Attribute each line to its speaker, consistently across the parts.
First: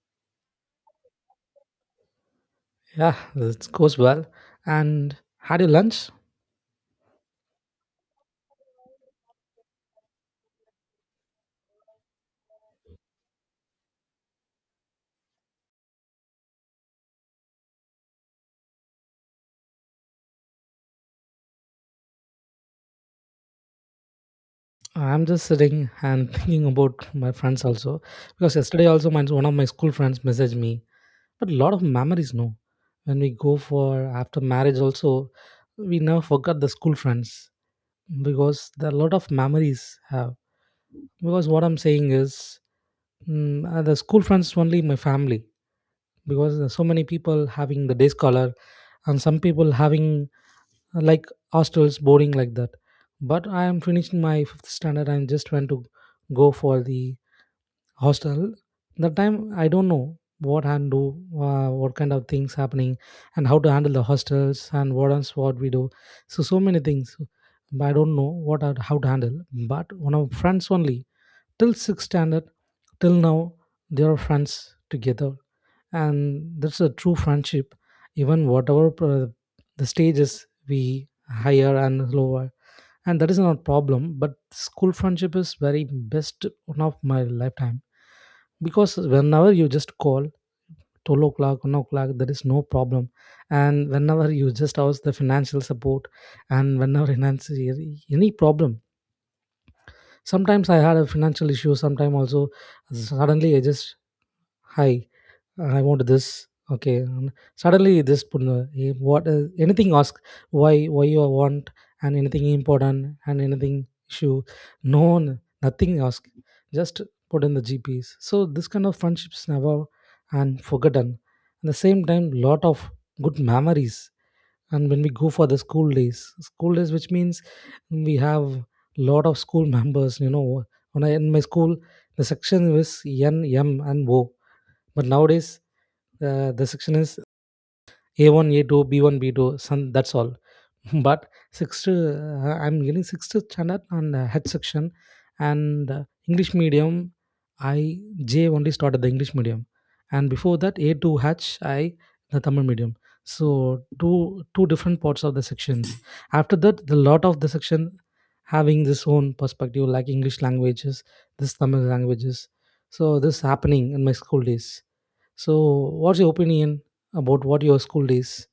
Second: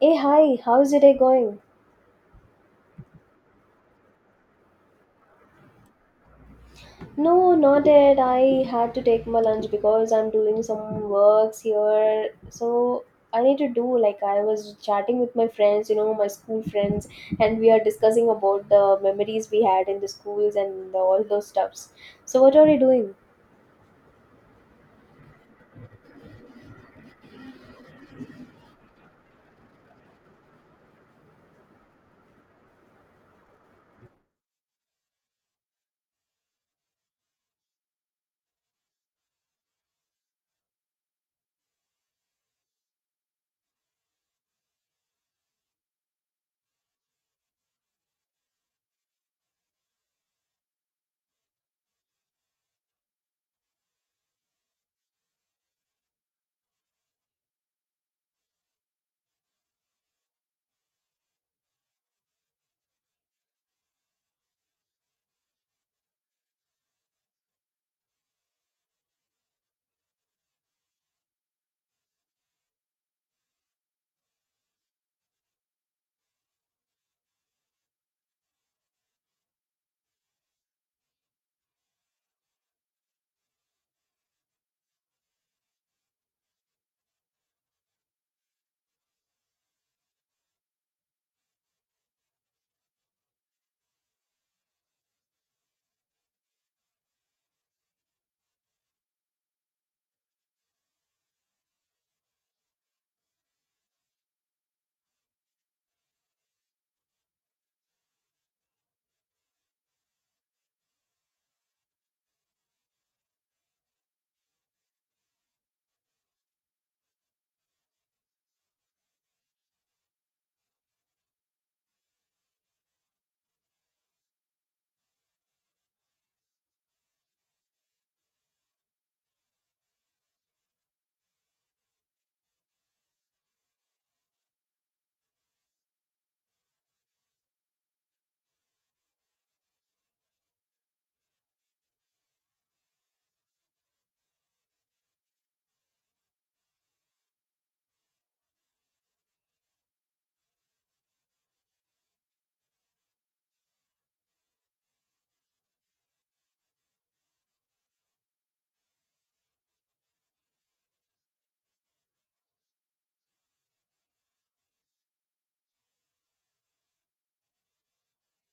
Speaker 1: Hey, hi, how's your day going?
Speaker 2: Yeah, it goes well. And had your lunch?
Speaker 1: No, not yet. I had to take my lunch because I'm doing some works here. So I need to do, like, I was chatting with my friends, you know, my school friends, and we are discussing about the memories we had in the schools and all those stuffs. So what are you doing?
Speaker 2: I'm just sitting and thinking about my friends also because yesterday also my one of my school friends messaged me. But a lot of memories, no. When we go for after marriage, also we never forgot the school friends because there are a lot of memories have. Because what I'm saying is, the school friends only my family because there's so many people having the day scholar and some people having like hostels boarding like that but I am finishing my fifth standard and just went to go for the hostel. That time I don't know what and do what kind of things happening and how to handle the hostels and what else what we do, so so many things but I don't know what are, how to handle. But one of friends only till sixth standard till now they are friends together and that's a true friendship. Even whatever the stages we higher and lower, and that is not problem but school friendship is very best one of my lifetime because whenever you just call 12 o'clock 1 o'clock there is no problem, and whenever you just ask the financial support and whenever finance any problem. Sometimes I had a financial issue. Sometimes also suddenly I just hi, I want this. Okay. And suddenly this put in the- what anything ask, why you want and anything important and anything issue. No one nothing ask. Just put in the GPS. So this kind of friendships never and forgotten. At the same time, lot of good memories. And when we go for the school days, which means we have lot of school members. You know, when I in my school, the section was N M and O. But nowadays the section is A1, A2, B1, B2. Some, that's all but sixth, I'm getting sixth standard on H section and English medium. I J only started the English medium, and before that A to H I the Tamil medium. So two different parts of the sections. After that, the lot of the section having this own perspective like English languages, this Tamil languages. So this happening in my school days. So what's your opinion about what your school days?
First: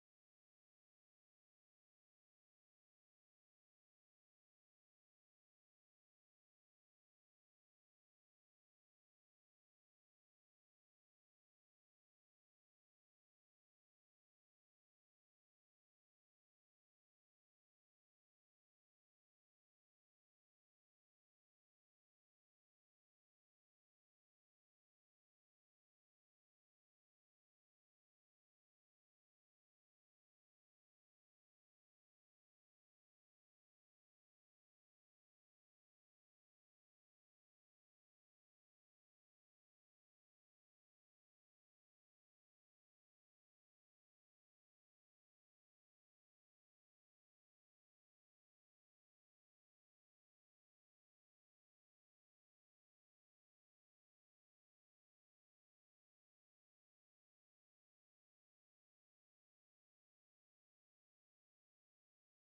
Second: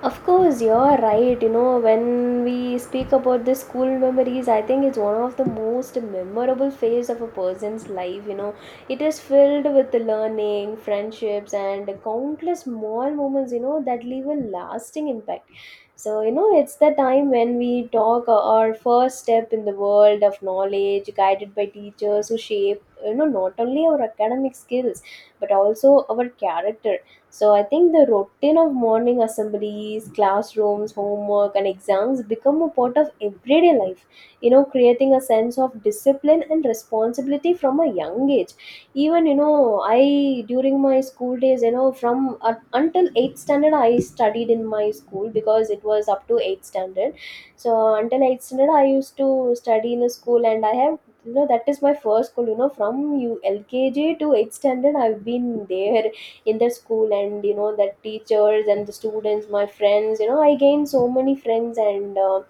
Speaker 1: Of course, you're right. You know, when we speak about the school memories, I think it's one of the most memorable phase of a person's life. You know, it is filled with the learning, friendships, and countless small moments, you know, that leave a lasting impact. So, you know, it's the time when we talk our first step in the world of knowledge, guided by teachers who shape, you know, not only our academic skills, but also our character. So I think the routine of morning assemblies, classrooms, homework, and exams become a part of everyday life, you know, creating a sense of discipline and responsibility from a young age. Even, you know, I, during my school days, you know, from until 8th standard, I studied in my school because it was up to 8th standard. So until 8th standard, I used to study in a school, and I have, you know, that is my first school, you know, from you lkg to 8th standard, I've been there in the school. And you know that teachers and the students, my friends, you know, I gained so many friends, and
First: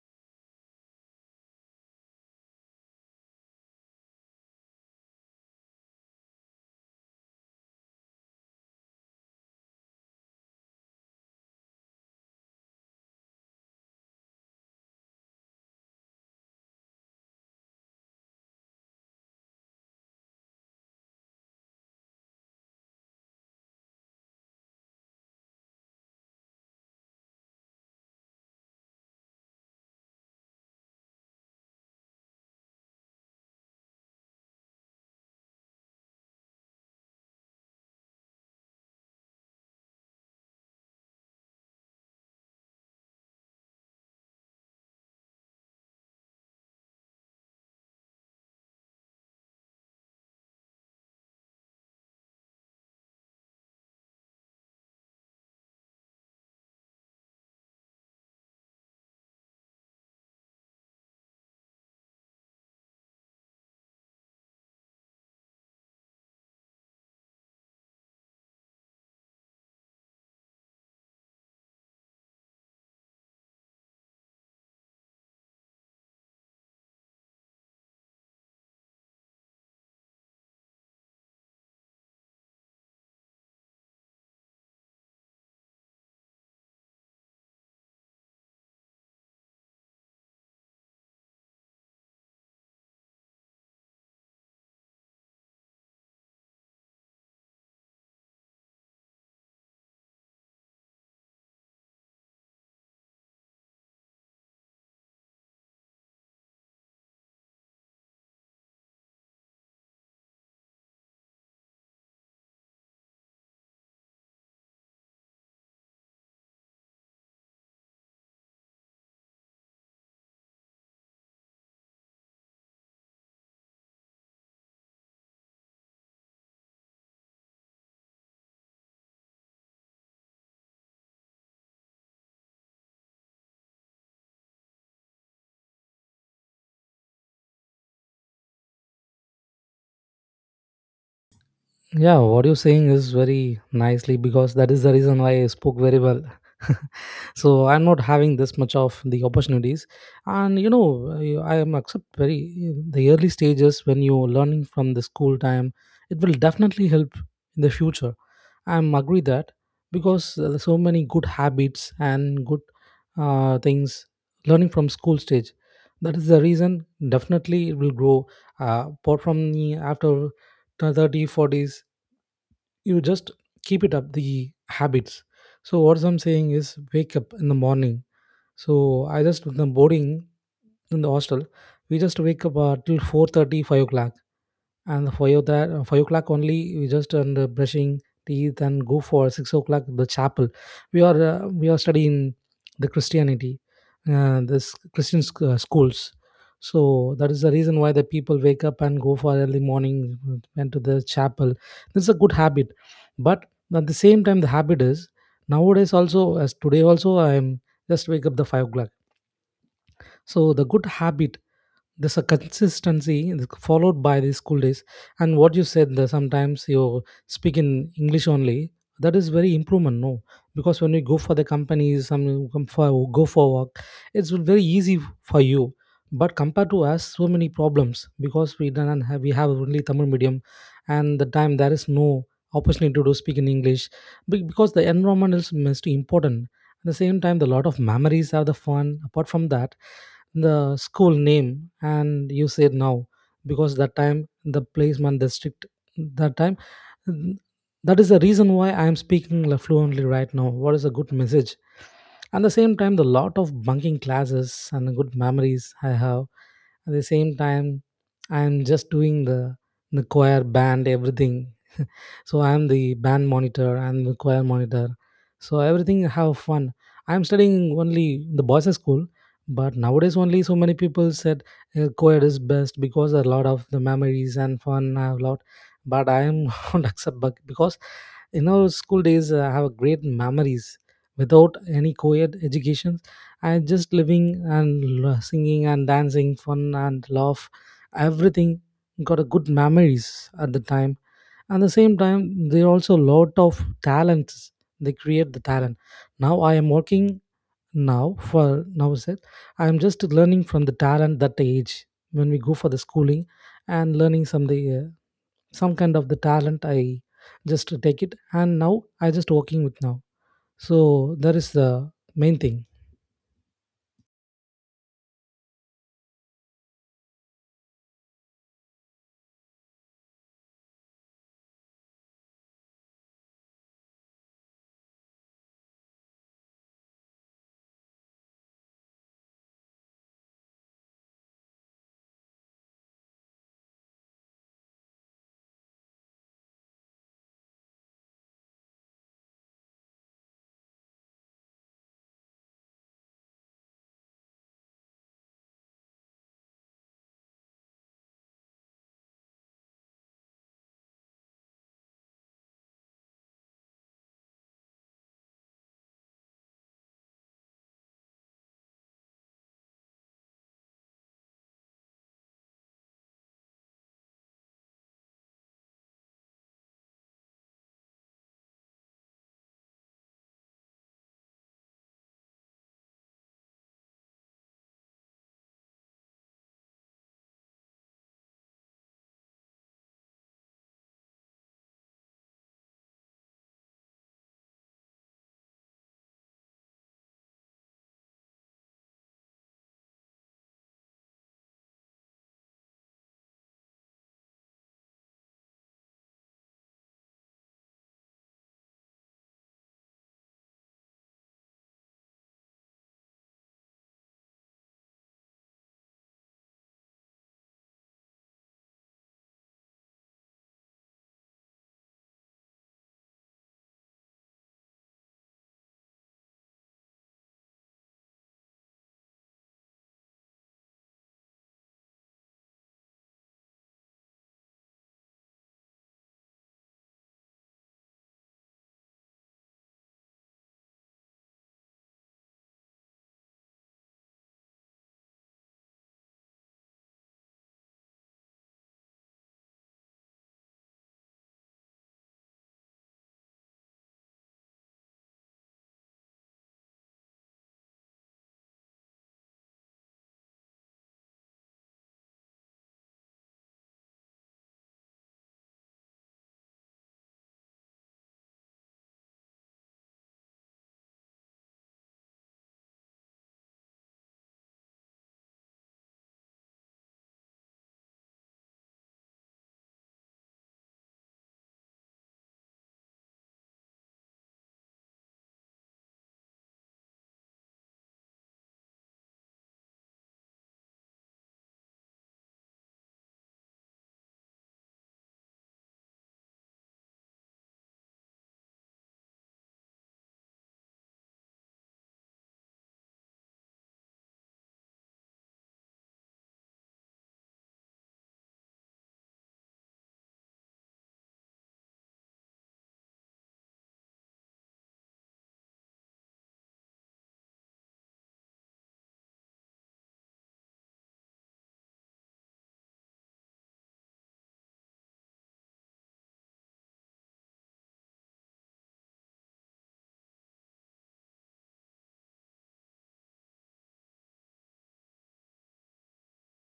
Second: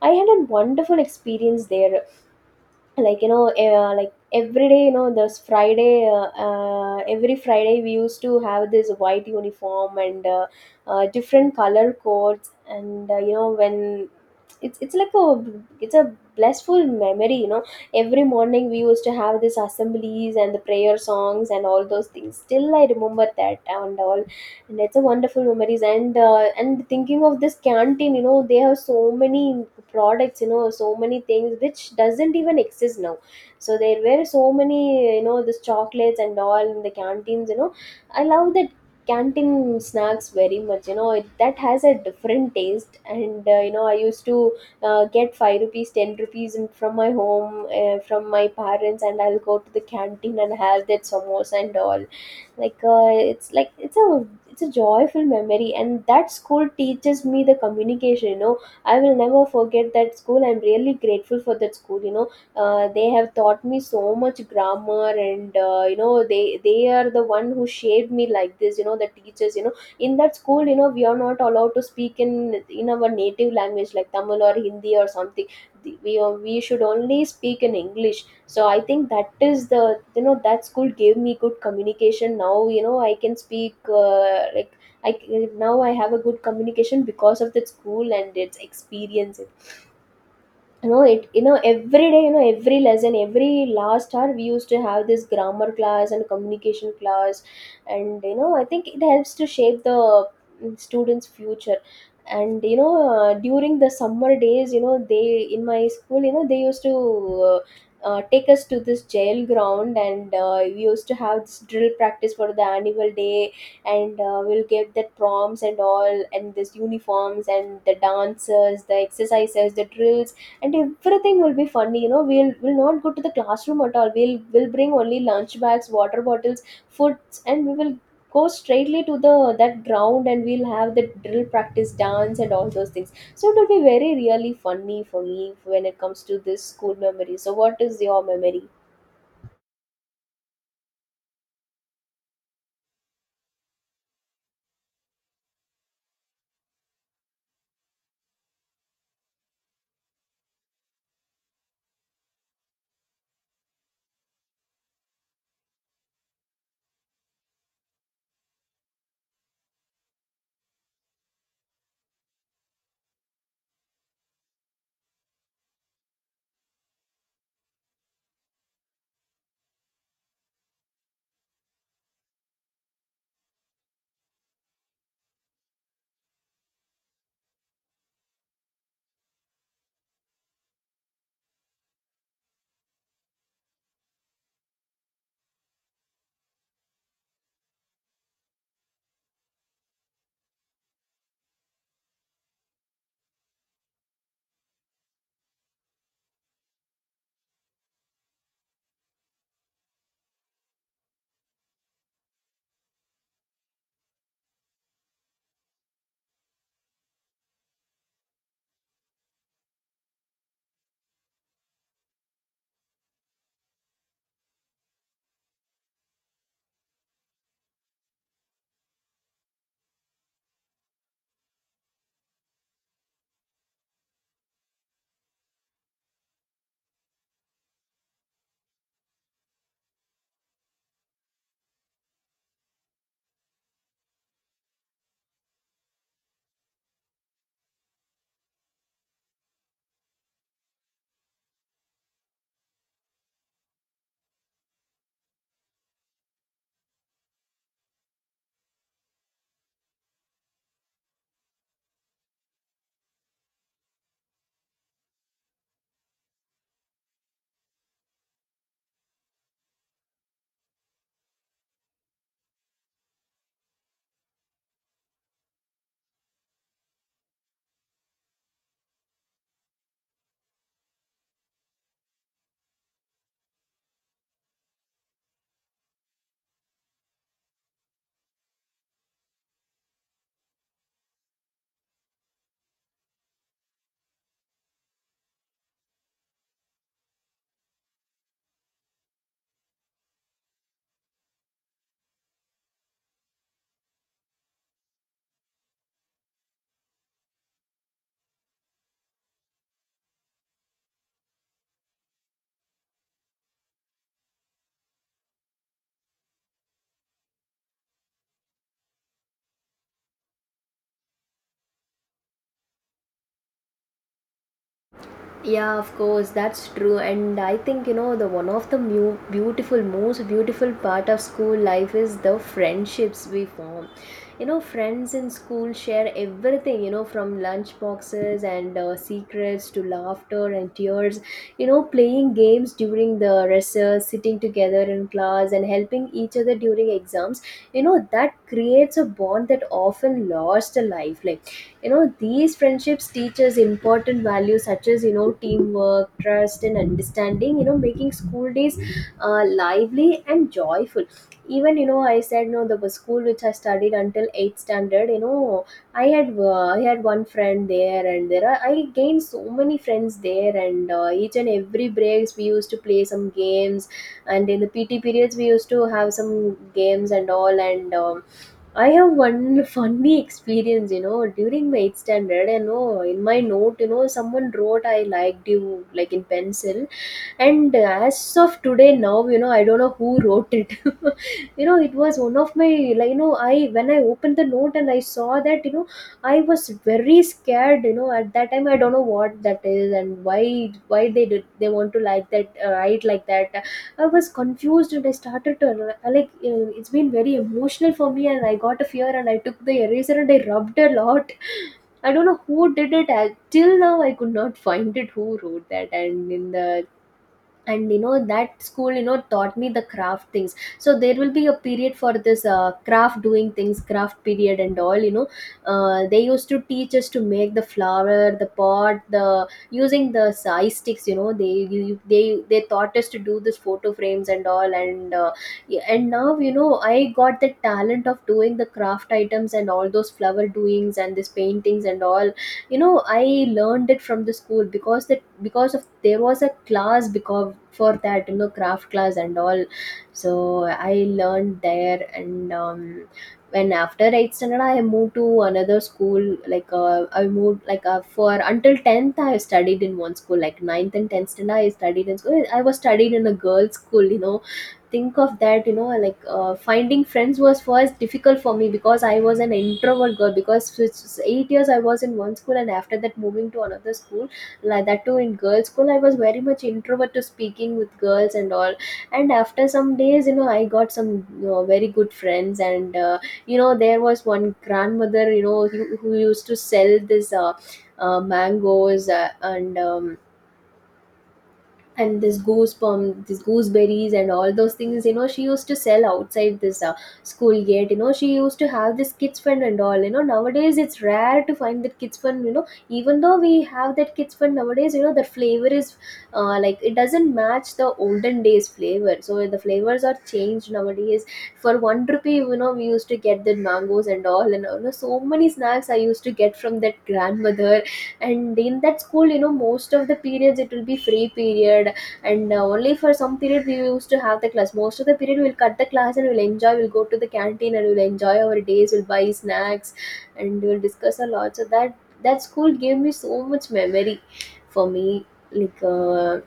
Speaker 1: I had a wonderful experience there. Like, you know, like every day, you know, this friday, every friday we used to have this white uniform, and different color codes, and you know, when it's like a, it's a blissful memory, you know. Every morning we used to have these assemblies and the prayer songs and all those things, still I remember that and all. And it's a wonderful memories, and thinking of this canteen, you know, they have so many products, you know, so many things which doesn't even exist now. So there were so many, you know, this chocolates and all in the canteens, you know, I love that canteen snacks very much. You know that has a different taste, and you know, I used to get 5 rupees 10 rupees in, from my home, from my parents, and I'll go to the canteen and have that samosa and all. Like it's like it's a joyful memory, and that school teaches me the communication, you know. I will never forget that school, I'm really grateful for that school, you know. They have taught me so much grammar, and you know, they are the one who shaped me like this, you know, the teachers, you know, in that school, you know. We are not allowed to speak in our native language like tamil or hindi or something. We are, we should only speak in english. So I think that is the, you know, that school gave me good communication. Now, you know, I can speak, like, now I have a good communication because of that school and its experience. You know it, you know, every day, you know, every lesson, every last hour, we used to have this grammar class and communication class. And you know, I think it helps to shape the, students future. And you know, during the summer days, you know, they in my school, you know, they used to uh, take us to this jail ground, and we used to have this drill practice for the annual day. And we'll get the prompts and all, and this uniforms and the dancers, the exercises, the drills, and everything will be funny. You know, we will not go to the classroom at all, we will bring only lunch bags, water bottles, foods, and we will go straightly to the that ground, and we'll have the drill practice, dance, and all those things. So it will be very really funny for me when it comes to this school memory. So what is your memory?
Speaker 2: Yeah, what you're saying is very nicely because that is the reason why I spoke very well. So I'm not having this much of the opportunities, and you know I am accept very the early stages when you're learning from the school time. It will definitely help in the future. I'm agree that because there so many good habits and good things learning from school stage. That is the reason definitely it will grow. Apart from the after 30, 40s you just keep it up the habits. So what I'm saying is wake up in the morning, so I just with the boarding in the hostel we just wake up till 4:30 o'clock, and five that 5 o'clock only we just and brushing teeth and go for 6 o'clock the chapel. We are we are studying the Christianity, this Christian schools. So that is the reason why the people wake up and go for early morning, went to the chapel. This is a good habit. But at the same time the habit is nowadays also, as today also I'm just wake up the 5 o'clock. So the good habit there's a consistency followed by the school days. And what you said that sometimes you speak in English only, that is very improvement no, because when you go for the companies some you come for go for work, it's very easy for you. But compared to us so many problems because we don't have, we have only Tamil medium, and the time there is no opportunity to speak in English. Because the environment is most important. At the same time the lot of memories are the fun apart from that the school name and you said now because that time the placement district, that time, mm, that is the reason why I am speaking fluently right now, what is a good message. At the same time the lot of bunking classes and good memories I have. At the same time I am just doing the choir band everything. So I am the band monitor and the choir monitor, so everything have fun. I'm studying only in the boys school but nowadays only so many people said co is best because a lot of the memories and fun I have lot. But I am not accept because in our school days I have great memories without any co-ed education. I just living and singing and dancing fun and love everything, got a good memories at the time. At the same time, there are also a lot of talents. They create the talent. Now I am working now for now said I am just learning from the talent that age when we go for the schooling and learning some the uh, some kind of the talent I just take it and now I just working with now. So that is the main thing.
Speaker 1: Yeah, of course, that's true. And I think, you know, the one of the beautiful, most beautiful part of school life is the friendships we form. You know, friends in school share everything, you know, from lunch boxes and secrets to laughter and tears, you know, playing games during the recess, sitting together in class, and helping each other during exams. You know, that creates a bond that often lasts a lifeline. You know, these friendships teach us important values such as, you know, teamwork, trust, and understanding, you know, making school days lively and joyful. Even, you know, I said no, the school which I studied until 8th standard, you know, I had one friend there. And there are, I gained so many friends there, and each and every breaks we used to play some games. And in the pt periods, we used to have some games and all, and I have one funny experience, you know, during my 8th standard. I know in my note, you know, someone wrote I liked you, like, in pencil. And as of today, now you know, I don't know who wrote it. You know, it was one of my, like, you know, I, when I opened the note and I saw that, you know, I was very scared. You know, at that time I don't know what that is, and why they did, they want to like that, write like that. I was confused, and I started to like, it's been very emotional for me, and I got a fear, and I took the eraser and I rubbed a lot. I don't know who did it. I, till now, I could not find it who wrote that. And in the, and you know that school, you know, taught me the craft things. So there will be a period for this, craft doing things, craft period and all, you know. They used to teach us to make the flower, the pot, the using the size sticks, you know. They taught us to do this photo frames and all, and yeah, and now you know, I got the talent of doing the craft items and all those flower doings and this paintings and all. You know, I learned it from the school because the because of there was a class, because for that, you know, craft class and all. So I learned there, and when after 8th standard I moved to another school. Like I moved like, for until 10th I studied in one school, like ninth and 10th standard I studied in school, I was studied in a girls school. You know, think of that, you know, like, finding friends was first difficult for me because I was an introvert girl. Because for 8 years I was in one school, and after that moving to another school, like that too in girls school, I was very much introvert to speaking with girls and all. And after some days, you know, I got some, you know, very good friends. And you know, there was one grandmother, you know, who used to sell this, mangoes, and this goosebump, this gooseberries, and all those things, you know, she used to sell outside this, school gate. You know, she used to have this kids fund and all, you know. Nowadays it's rare to find that kids fund, you know, even though we have that kids fund nowadays, you know, the flavor is, like, it doesn't match the olden days flavor. So the flavors are changed nowadays. For one rupee, you know, we used to get the mangoes and all, and you know, so many snacks I used to get from that grandmother. And in that school, you know, most of the periods it will be free period, and only for some period we used to have the class. Most of the period we'll cut the class and we'll enjoy. We'll go to the canteen and we'll enjoy our days. We'll buy snacks and we'll discuss a lot. So that school gave me so much memory for me. Like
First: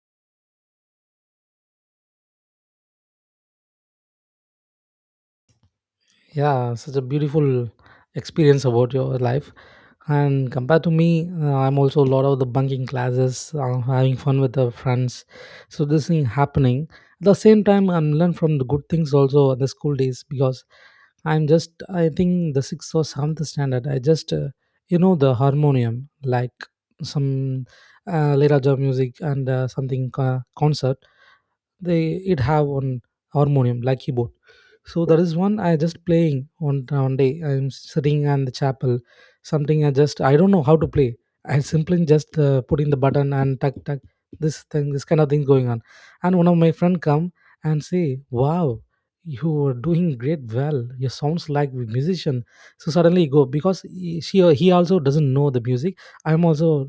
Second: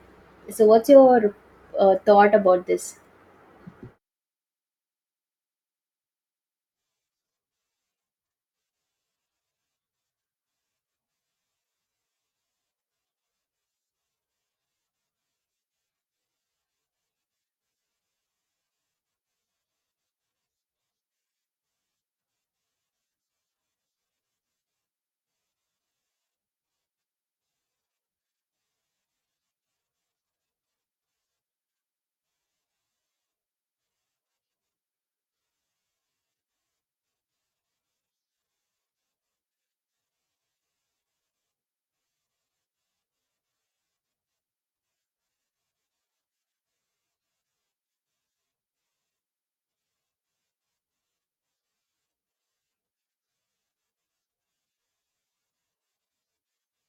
Speaker 1: so, what's your thought about this?
Speaker 2: Yeah, such a beautiful experience about your life. And compared to me, I'm also a lot of the bunking classes, having fun with the friends. So this thing happening. At the same time, I'm learn from the good things also at the school days because I'm just I think the sixth or seventh standard. I just you know the harmonium like some Liraja music and something concert, they it have on harmonium like keyboard. So that is one I just playing, on one day I'm sitting on the chapel, something I just I don't know how to play, I simply just put in the button and tuck tuck, this thing this kind of thing going on. And one of my friend come and say wow, you are doing great well, you sounds like a musician, so suddenly go because she he also doesn't know the music, I'm also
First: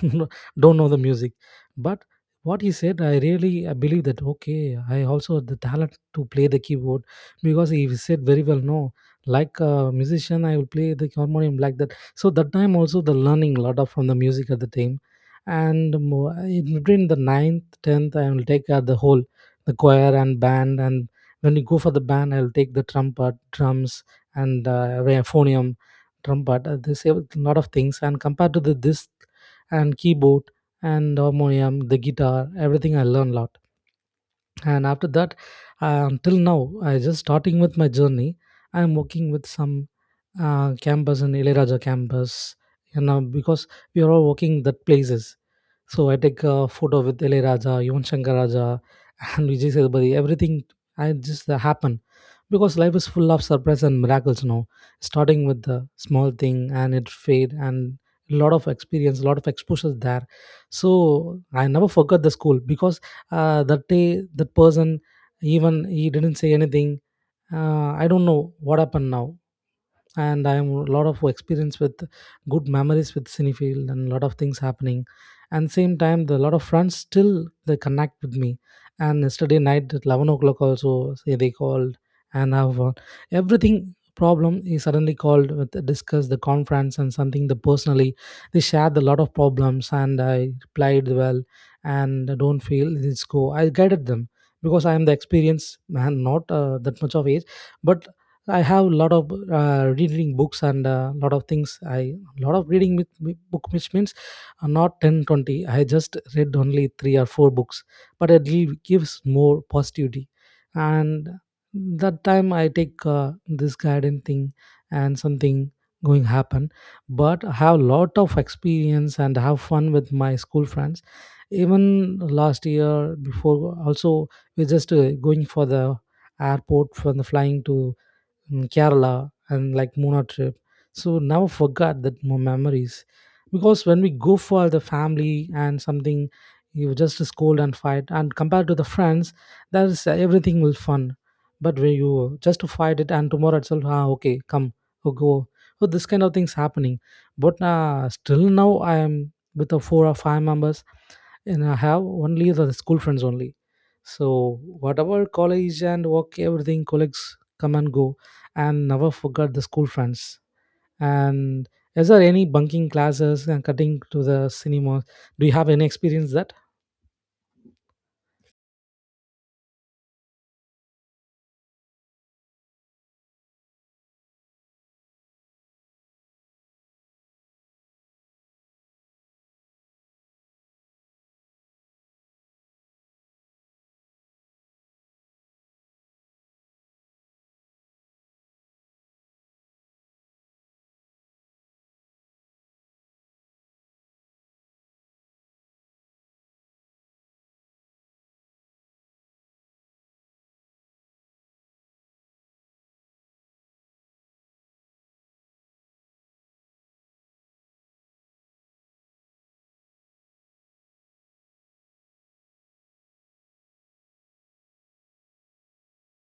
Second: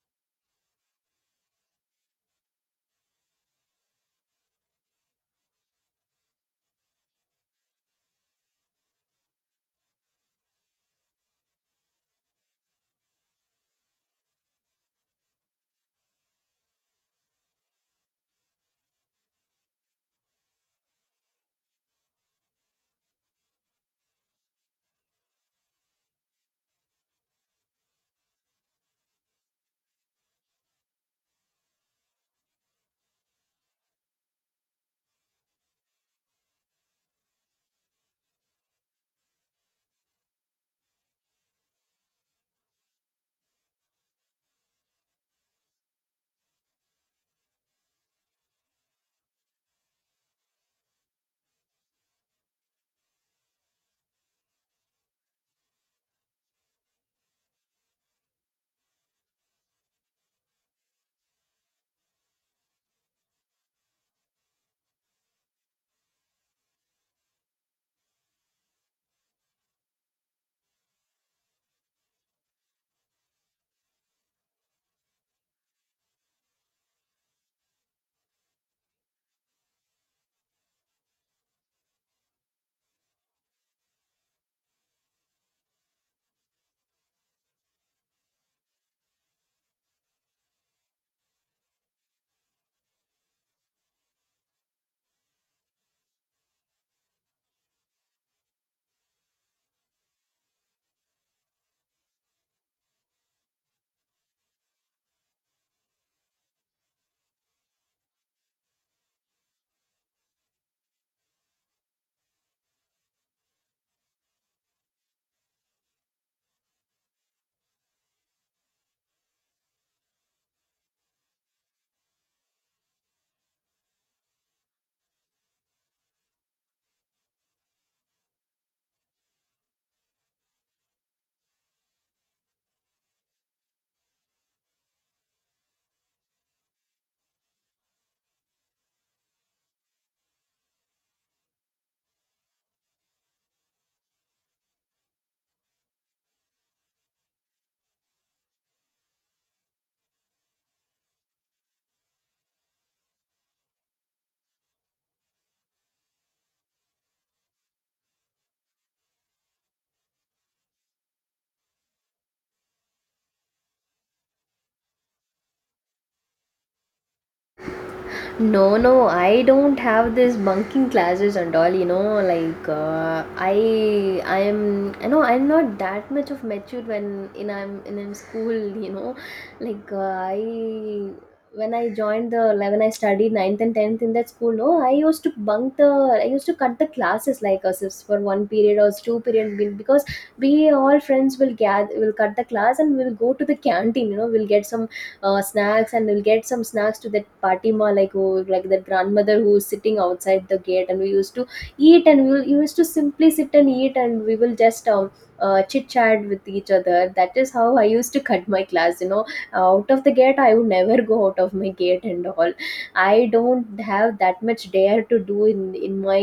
Speaker 2: don't know the music. But what he said I really I believe that okay I also had the talent to play the keyboard because he said very well no, like a musician I will play the harmonium like that. So that time also the learning a lot of from the music at the time. And in between the ninth 10th I will take the whole the choir and band. And when you go for the band I'll take the trumpet drums and euphonium trumpet this a lot of things, and compared to the this and keyboard and harmonium, the guitar, everything I learned a lot. And after that till now I just starting with my journey. I'm working with some campus in Ilayaraja campus and now because we are all working that places. So I take a photo with Ilayaraja, Yuvan Shankar Raja, and Vijay Sethupathi, everything I just happen because life is full of surprise and miracles. Now starting with the small thing and it fade and a lot of experience a lot of exposures there. So I never forgot the school because that day that person even he didn't say anything, I don't know what happened now. And I am a lot of experience with good memories with Cinefield and a lot of things happening. And same time, the lot of friends still they connect with me. And yesterday night at 11 o'clock also say they called and have everything problem is suddenly called with discuss the conference and something the personally, they shared a lot of problems and I replied well and don't feel let's go, I guided them because I am the experienced man not that much of age. But I have a lot of reading books and a lot of things. I lot of reading with book, which means not 10, 20. I just read only three or four books, but it gives more positivity. And that time I take this guidance thing and something going happen. But I have a lot of experience and have fun with my school friends. Even last year before also we're just going for the airport from the flying to in Kerala and like Muna trip. So never forgot that memories because when we go for the family and something, you just scold and fight. And compared to the friends, that is everything will fun. But when you just fight it and tomorrow itself, ah, okay, come, oh, go. So this kind of things happening. But still now I am with the four or five members, and I have only the school friends only. So whatever college and work, everything, colleagues come and go, and never forgot the school friends. And is there any bunking classes and cutting to the cinema? Do you have any experience that?
Speaker 1: No, no, I don't have this bunking classes and all, you know, like, I am, I know I'm not that much of matured when in I'm in school, you know. Like I when I joined the like, When I studied ninth and tenth in that school, no, I used to cut the classes like us if for one period or two period because we all friends will gather will cut the class and we'll go to the canteen, you know, we'll get some snacks, and we'll get some snacks to that Fatima, like who like that grandmother who is sitting outside the gate, and we used to eat, and we will used to simply sit and eat, and we will just chit chat with each other. That is how I used to cut my class, you know. Out of the gate I would never go, out of my gate and all. I don't have that much dare to do in my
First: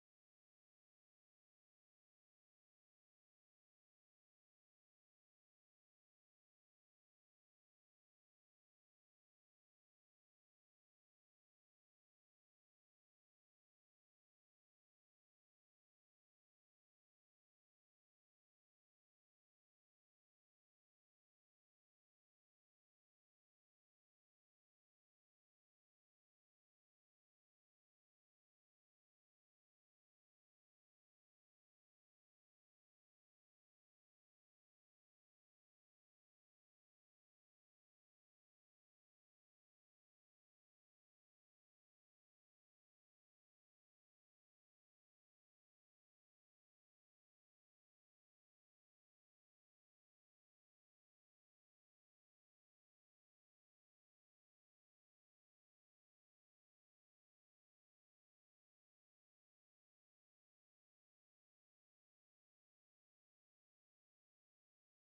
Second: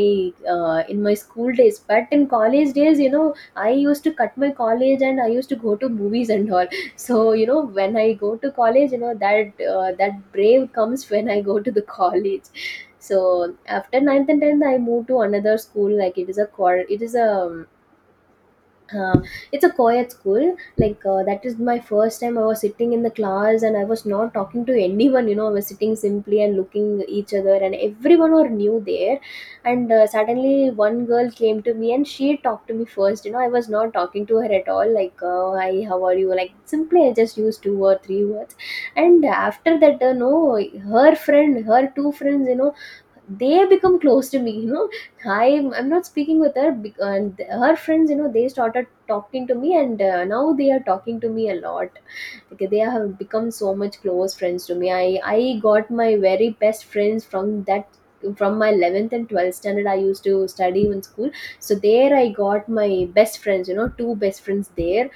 Speaker 1: in my school days, but in college days, you know, I used to cut my college and I used to go to movies and all. So you know, when I go to college, you know that that brave comes when I go to the college. So after ninth and 10th, I moved to another school. Like it is a quar it is a uh, it's a co-ed school. Like that is my first time. I was sitting in the class and I was not talking to anyone, you know. I was sitting simply and looking each other, and everyone were new there. And suddenly one girl came to me and she talked to me first, you know. I was not talking to her at all. Like hi, how are you, like simply. I just used two or three words. And after that no, her two friends, you know, they become close to me, you know. I'm not speaking with her and her friends, you know, they started talking to me, and now they are talking to me a lot. Okay, they have become so much close friends to me. I got my very best friends from that, from my 11th and 12th standard I used to study in school. So there I got my best friends, you know, two best friends there.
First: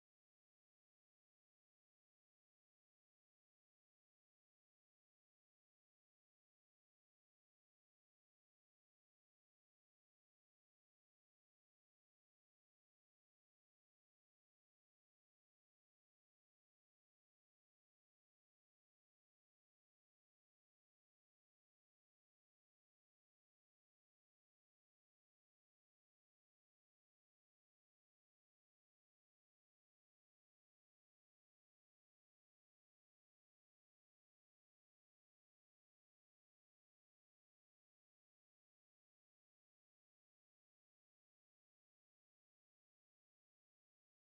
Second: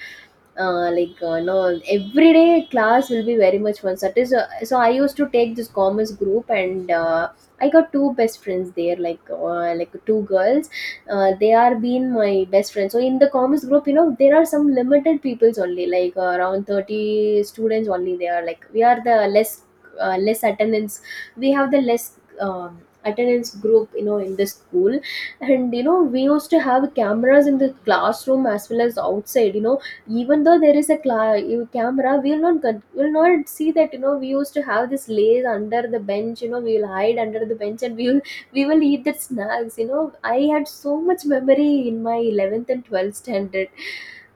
Speaker 1: No, everyday class will be very much fun. So, that is so I used to take this commerce group, and I got two best friends there, like two girls. They are been my best friends. So in the commerce group, you know, there are some limited peoples only, like around 30 students only. They are like, we are the less less attendance. We have the less attendance group, you know, in the school. And you know, we used to have cameras in the classroom as well as outside, you know. Even though there is a camera, we'll not we'll not see that. You know, we used to have this lays under the bench, you know. We will hide under the bench and we will, we will eat that snacks. You know, I had so much memory in my 11th and 12th standard.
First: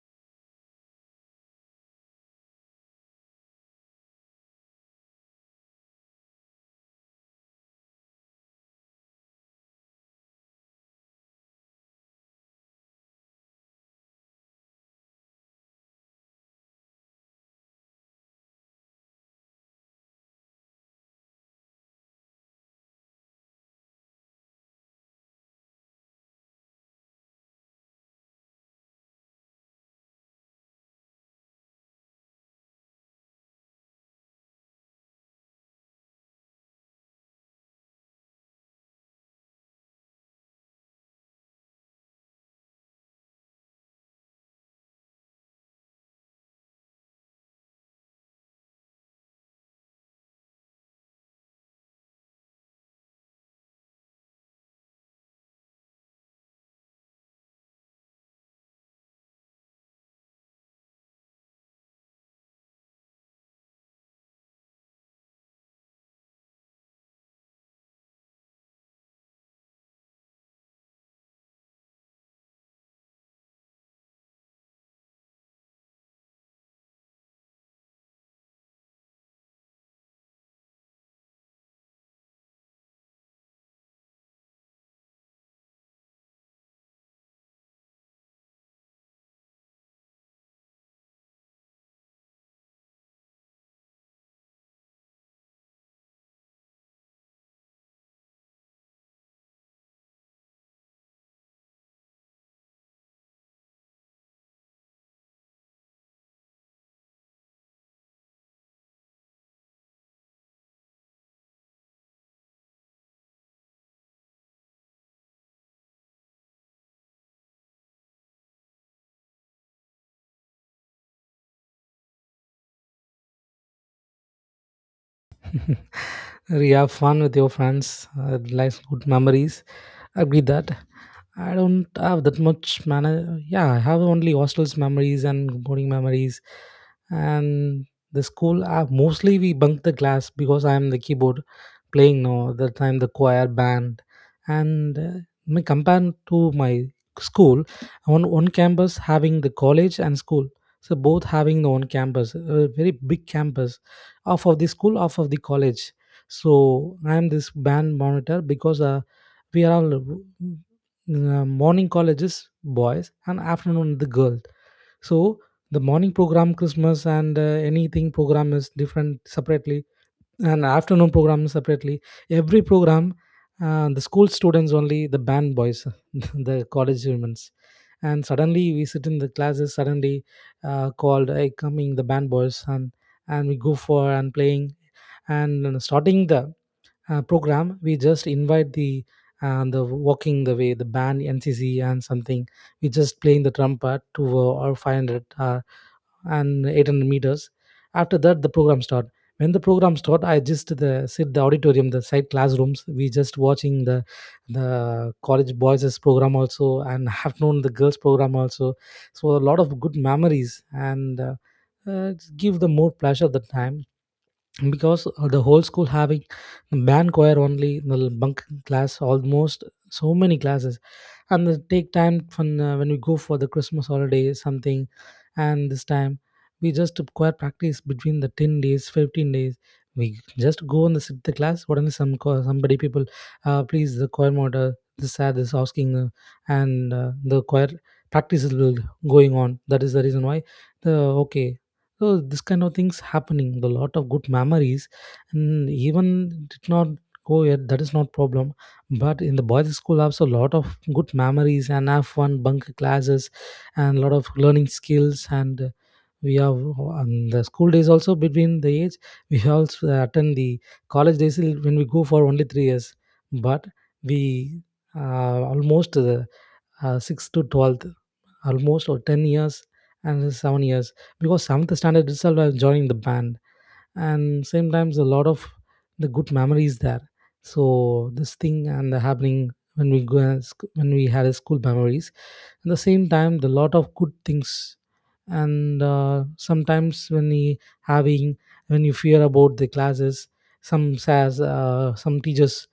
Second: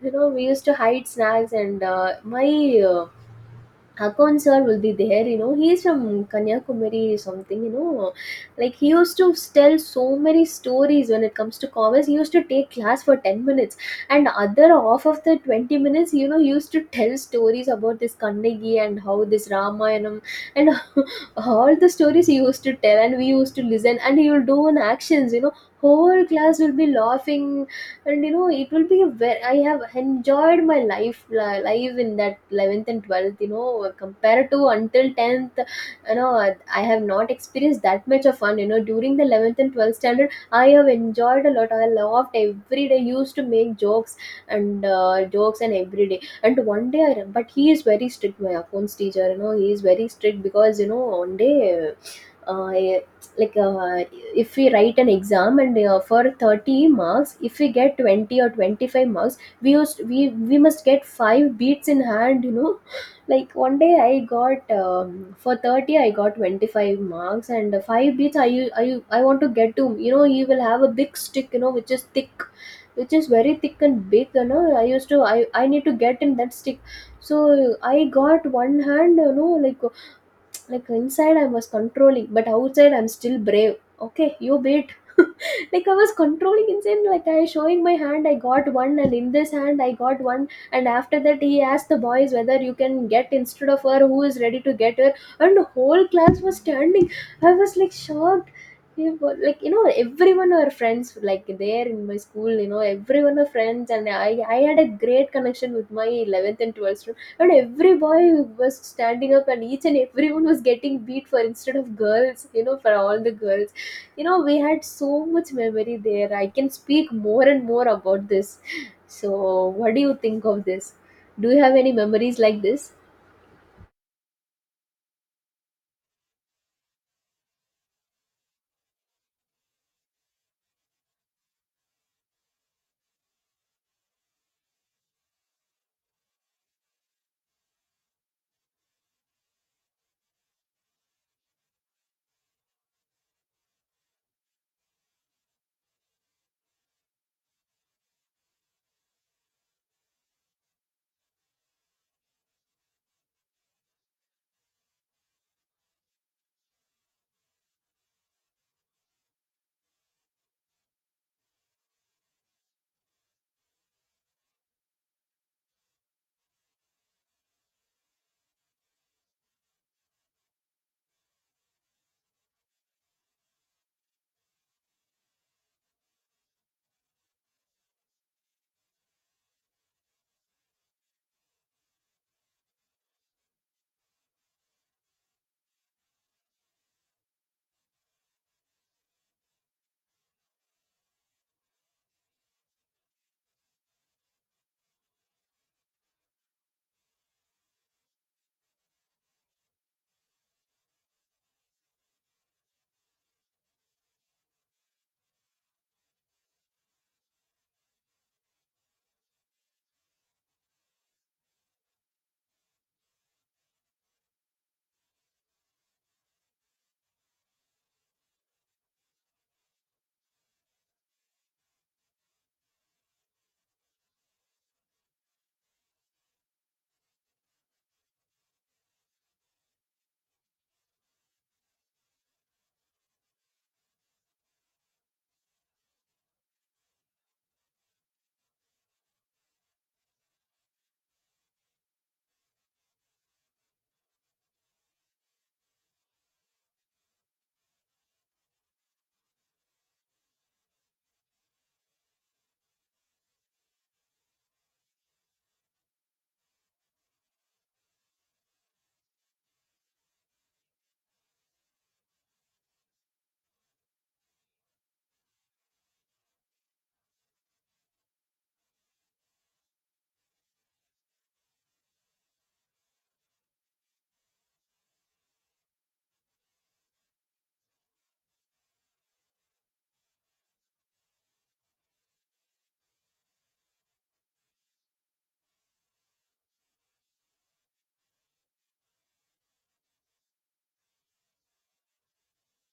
Speaker 1: You know, we used to hide snacks and my uh, Hakon sir will be there, you know. He's from Kanyakumari or something, you know. Like he used to tell so many stories when it comes to commerce. He used to take class for 10 minutes, and other half of the 20 minutes, you know, he used to tell stories about this Kannagi and how this Ramayanam and all the stories he used to tell, and we used to listen. And he will do an actions, you know. Whole class will be laughing. And you know, it will be a very, I have enjoyed my life in that 11th and 12th, you know, compared to until 10th. You know, I have not experienced that much of fun, you know, during the 11th and 12th standard. I have enjoyed a lot. I loved every day, used to make jokes and jokes and every day. And one day but he is very strict, my accounts teacher, you know. He is very strict because, you know, one day uh, like uh, if we write an exam and for 30 marks, if we get 20 or 25 marks, we used, we must get five beats in hand, you know. Like one day I got for 30 I got 25 marks and five beats. I want to get to, you know, you will have a big stick, you know, which is thick, which is very thick and big. You know, I need to get in that stick. So I got one hand, you know, like inside, I was controlling, but outside, I'm still brave. Okay, you beat. Like I was controlling inside, like I showing my hand, I got one, and in this hand, I got one. And after that, he asked the boys whether you can get instead of her, who is ready to get her. And the whole class was standing. I was like shocked. Yeah, but like you know, everyone are friends, like there in my school. You know, everyone are friends, and I had a great connection with my 11th and 12th. And every boy was standing up, and each and everyone was getting beat for instead of girls, you know, for all the girls. You know, we had so much memory there. I can speak more and more about this. So what do you think of this? Do you have any memories like this?
Speaker 2: You have fun with your friends, life good memories. I agree that. I don't have that much mana. Yeah, I have only hostels memories and boarding memories, and the school. Mostly we bunk the class because I am the keyboard playing now. At that time the choir band, and me compared to my school, on one campus having the college and school. So both having the one campus, a very big campus, half of the school, half of the college. So I am this band monitor because we are all morning colleges boys and afternoon the girls. So the morning program Christmas and anything program is different separately, and afternoon program separately, every program, the school students only, the band boys, the college humans. And suddenly we sit in the classes, suddenly called, hey, coming the band boys. And we go for and playing, and starting the program. We just invite the walking the way the band NCC and something. We just playing the trumpet to or 500 and 800 meters. After that the program start. When the program start, I just the sit the auditorium, the side classrooms, we just watching the college boys program also, and afternoon the girls program also. So a lot of good memories, and give the more pleasure at the time, because the whole school having band choir only the bunk class, almost so many classes. And they take time from when we go for the Christmas holiday something. And this time we just require practice between the 10 days 15 days. We just go and sit the class, suddenly somebody people, please the choir monitor this sad is asking, and the choir practices will going on. That is the reason why the okay. So this kind of things happening, the lot of good memories, and even did not go yet, that is not problem. But in the boys school also a lot of good memories and have fun bunk classes, and a lot of learning skills, and we have on the school days also. Between the age, we also attend the college days till when we go for only 3 years. But we almost the 6th to 12th, almost or 10 years and 7 years, because 7th standard itself I was joining the band. And same times a lot of the good memories there. So this thing and the happening when we go as- when we had a school memories, at the same time the lot of good things. And uh, sometimes when we having, when you fear about the classes, some says, some teachers,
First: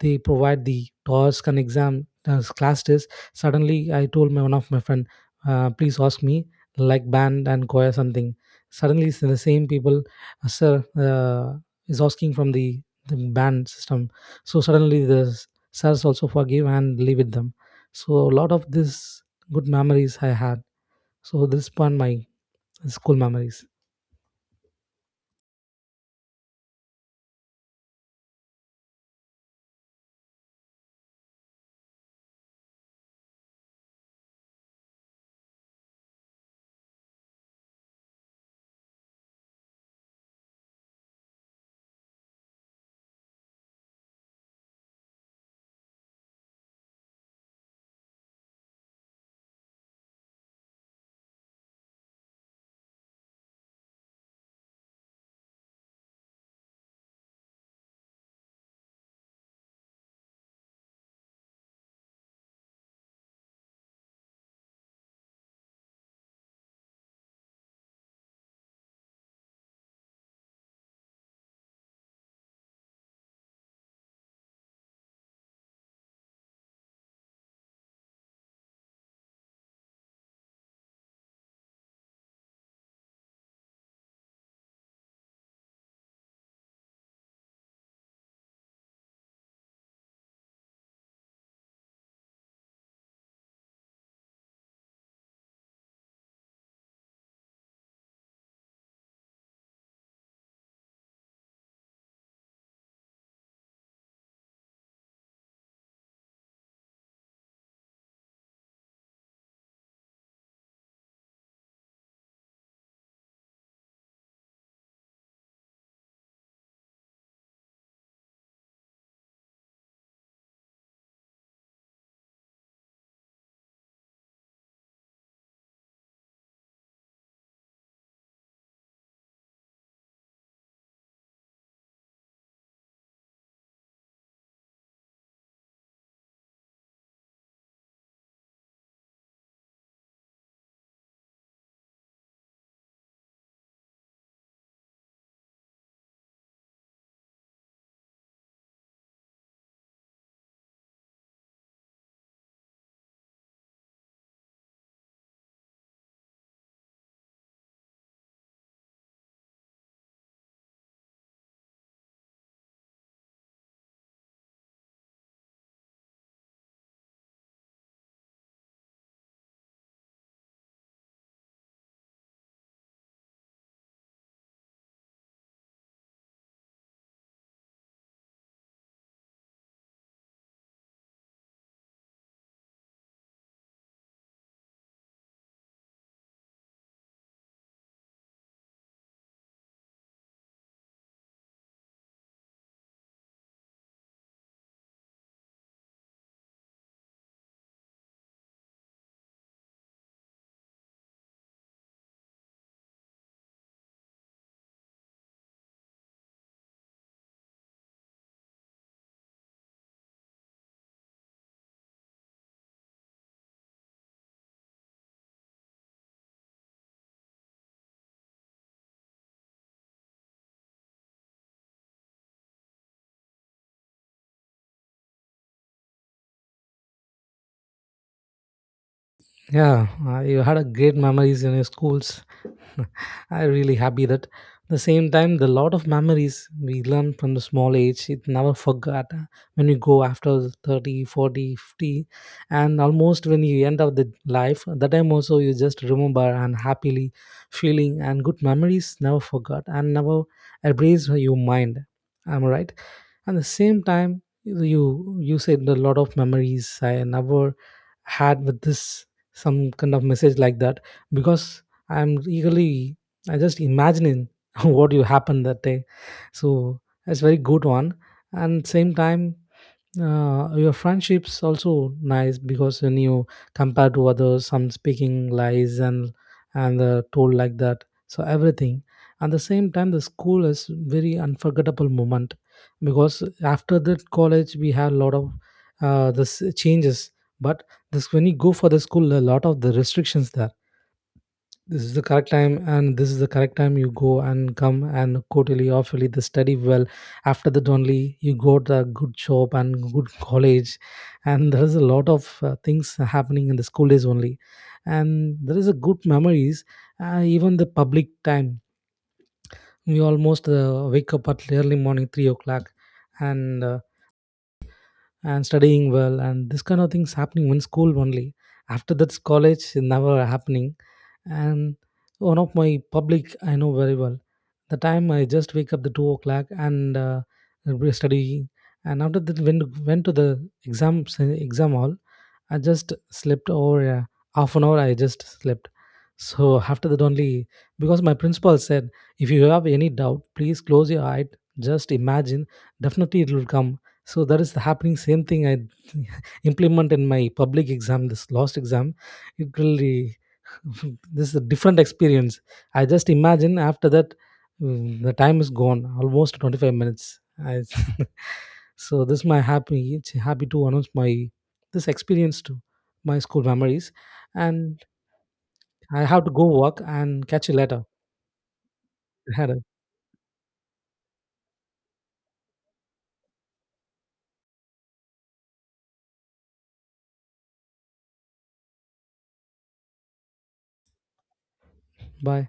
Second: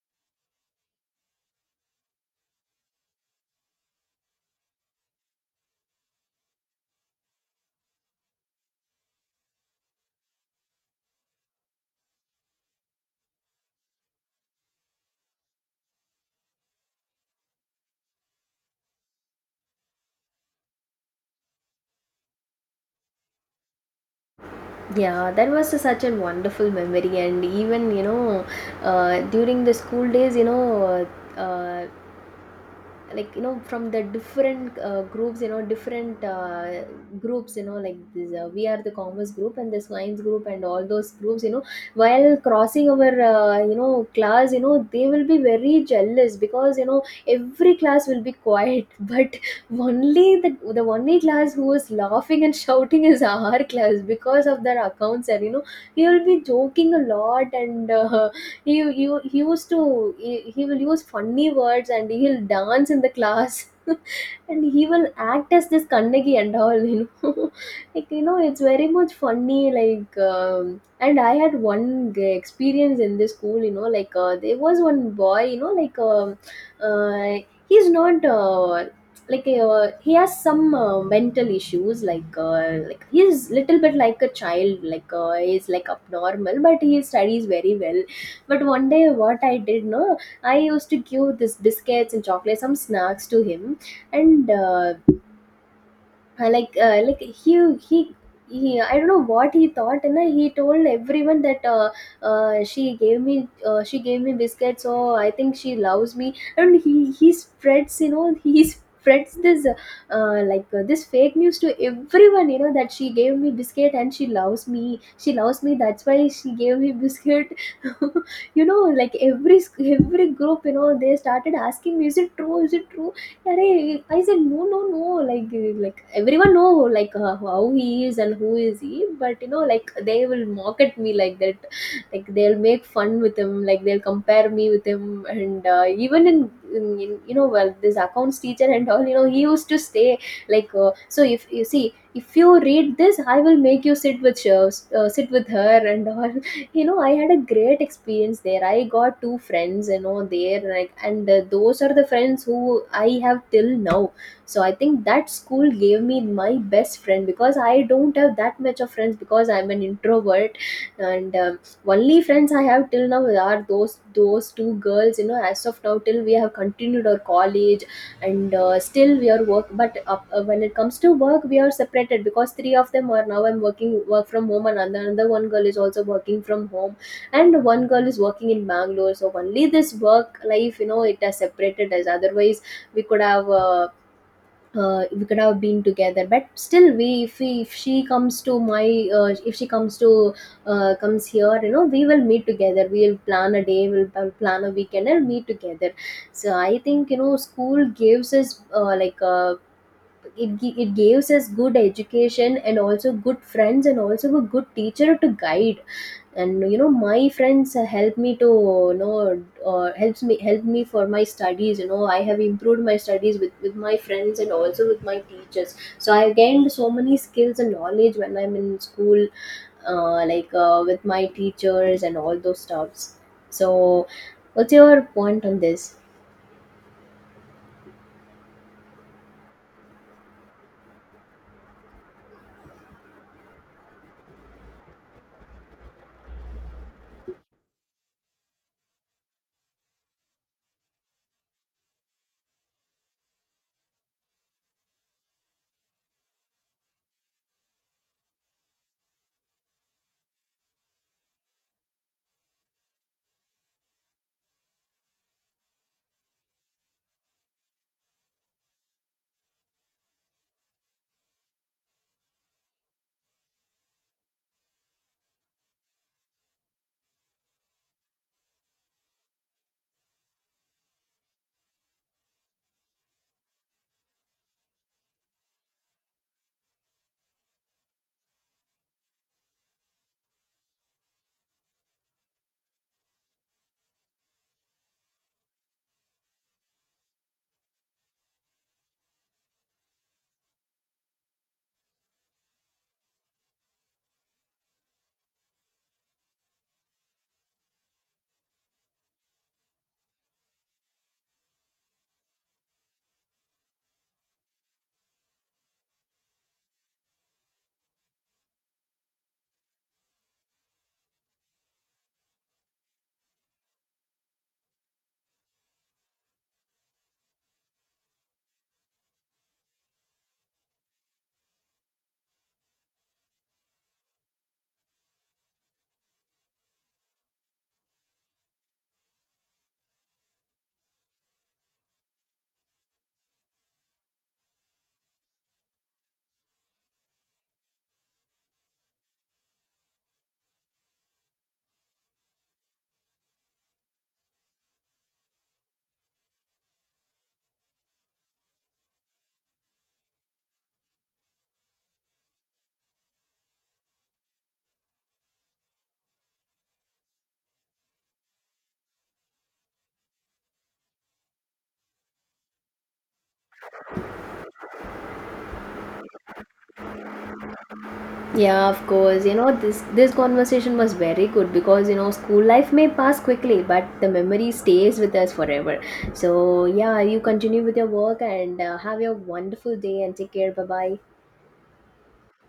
Speaker 2: they provide the task and exam, class test. Suddenly I told my one of my friend, please ask me like band and choir something. Suddenly it's the same people, yes sir, is asking from the band system. So suddenly the sirs also forgive and live with them. So a lot of this good memories I had. So this one my school memories.
Speaker 1: Yeah, that was such a wonderful memory. And even you know, during the school days, you know, uh, like you know, from the different groups, you know, different groups, you know, like this we are the commerce group and the science group and all those groups, you know, while crossing our you know class, you know, they will be very jealous because, you know, every class will be quiet but only the only class who is laughing and shouting is our class because of their accounts. And you know, he will be joking a lot, and he, he, he used to, he will use funny words and he'll dance in the class and he will act as this Kannagi and all, you know. Like you know, it's very much funny. Like and I had one experience in this school, you know. Like there was one boy, you know, like uh, he's not he has some mental issues. Like like he's little bit like a child. Like he's like abnormal, but he studies very well. But one day, what I did, no, I used to give this biscuits and chocolate, some snacks to him. And like he he I don't know what he thought, and then he told everyone that she gave me, she gave me biscuits, so I think she loves me. And he spreads, you know, he spreads this this fake news to everyone, you know, that she gave me biscuit and she loves me, she loves me, that's why she gave me biscuit. You know, like every group, you know, they started asking, is it true, is it true? Arey, I said, no, no, no. Like everyone know like how he is and who is he, but you know, like they will mock at me like that. Like they'll make fun with him. Like they'll compare me with him, and even in you know, well, this accounts teacher and all, you know, he used to stay like, so if you see, if you read this, I will make you sit with her and all. You know, I had a great experience there. I got two friends, you know, there like, and those are the friends who I have till now. So I think that school gave me my best friend, because I don't have that much of friends because I'm an introvert. And only friends I have till now are those two girls, you know, as of now till we have continued our college. And still we are work, but when it comes to work, we are separated, because three of them are now, I'm working work from home, and another one girl is also working from home, and one girl is working in Bangalore. So only this work life, you know, it has separated us. Otherwise, we could have uh, we could have been together. But still, we if she comes to my if she comes to comes here, you know, we will meet together, we'll plan a day, we'll plan a weekend and meet together. So I think, you know, school gives us it gives us good education and also good friends and also a good teacher to guide. And you know, my friends help me to, you know, help me for my studies. You know, I have improved my studies with my friends and also with my teachers. So I gained so many skills and knowledge when I'm in school, with my teachers and all those stuffs. So what's your point on this?
Speaker 2: Yeah, you had a great memories in your schools. I'm really happy that the same time the lot of memories we learn from the small age, it never forgot. When we go after 30, 40, 50, and almost when you end of the life, that time also you just remember and happily feeling, and good memories never forgot and never erase your mind. Am I right? At the same time, you said a lot of memories I never had with this, some kind of message like that. Because I'm eagerly, I just imagining what you happened that day. So that's very good one. And same time, your friendships also nice, because when you compare to others, some speaking lies and told like that, so everything. At the same time, the school is very unforgettable moment, because after that college we had a lot of this changes. But this, when you go for the school, a lot of the restrictions there. This is the correct time and this is the correct time you go and come, and quarterly awfully the study well. After that only you got a good job and good college. And there is a lot of things happening in the school days only. And there is a good memories. Even the public time, we almost wake up at early morning 3 o'clock. And uh, and studying well, and this kind of things happening in school only. After that's college, never happening. And one of my public I know very well. The time I just wake up the 2 o'clock, and we study. And after that went to the exam exam hall. I just slept over half an hour. I just slept. So after that only, because my principal said, if you have any doubt, please close your eye. Just imagine. Definitely it will come. So that is the happening, same thing I implement in my public exam, this last exam. It really this is a different experience. I just imagine. After that, the time is gone almost 25 minutes I. So this my happy, it's happy to announce my this experience to my school memories. And I have to go, work and catch you later.
Speaker 1: Yeah, of course. You
Speaker 2: Had
Speaker 1: know,
Speaker 2: a-
Speaker 1: this conversation was very good, because you know, school life may pass quickly, but the memory stays with us forever. So yeah, you continue with your work and have your wonderful day and take care. Bye bye.
Speaker 2: bye.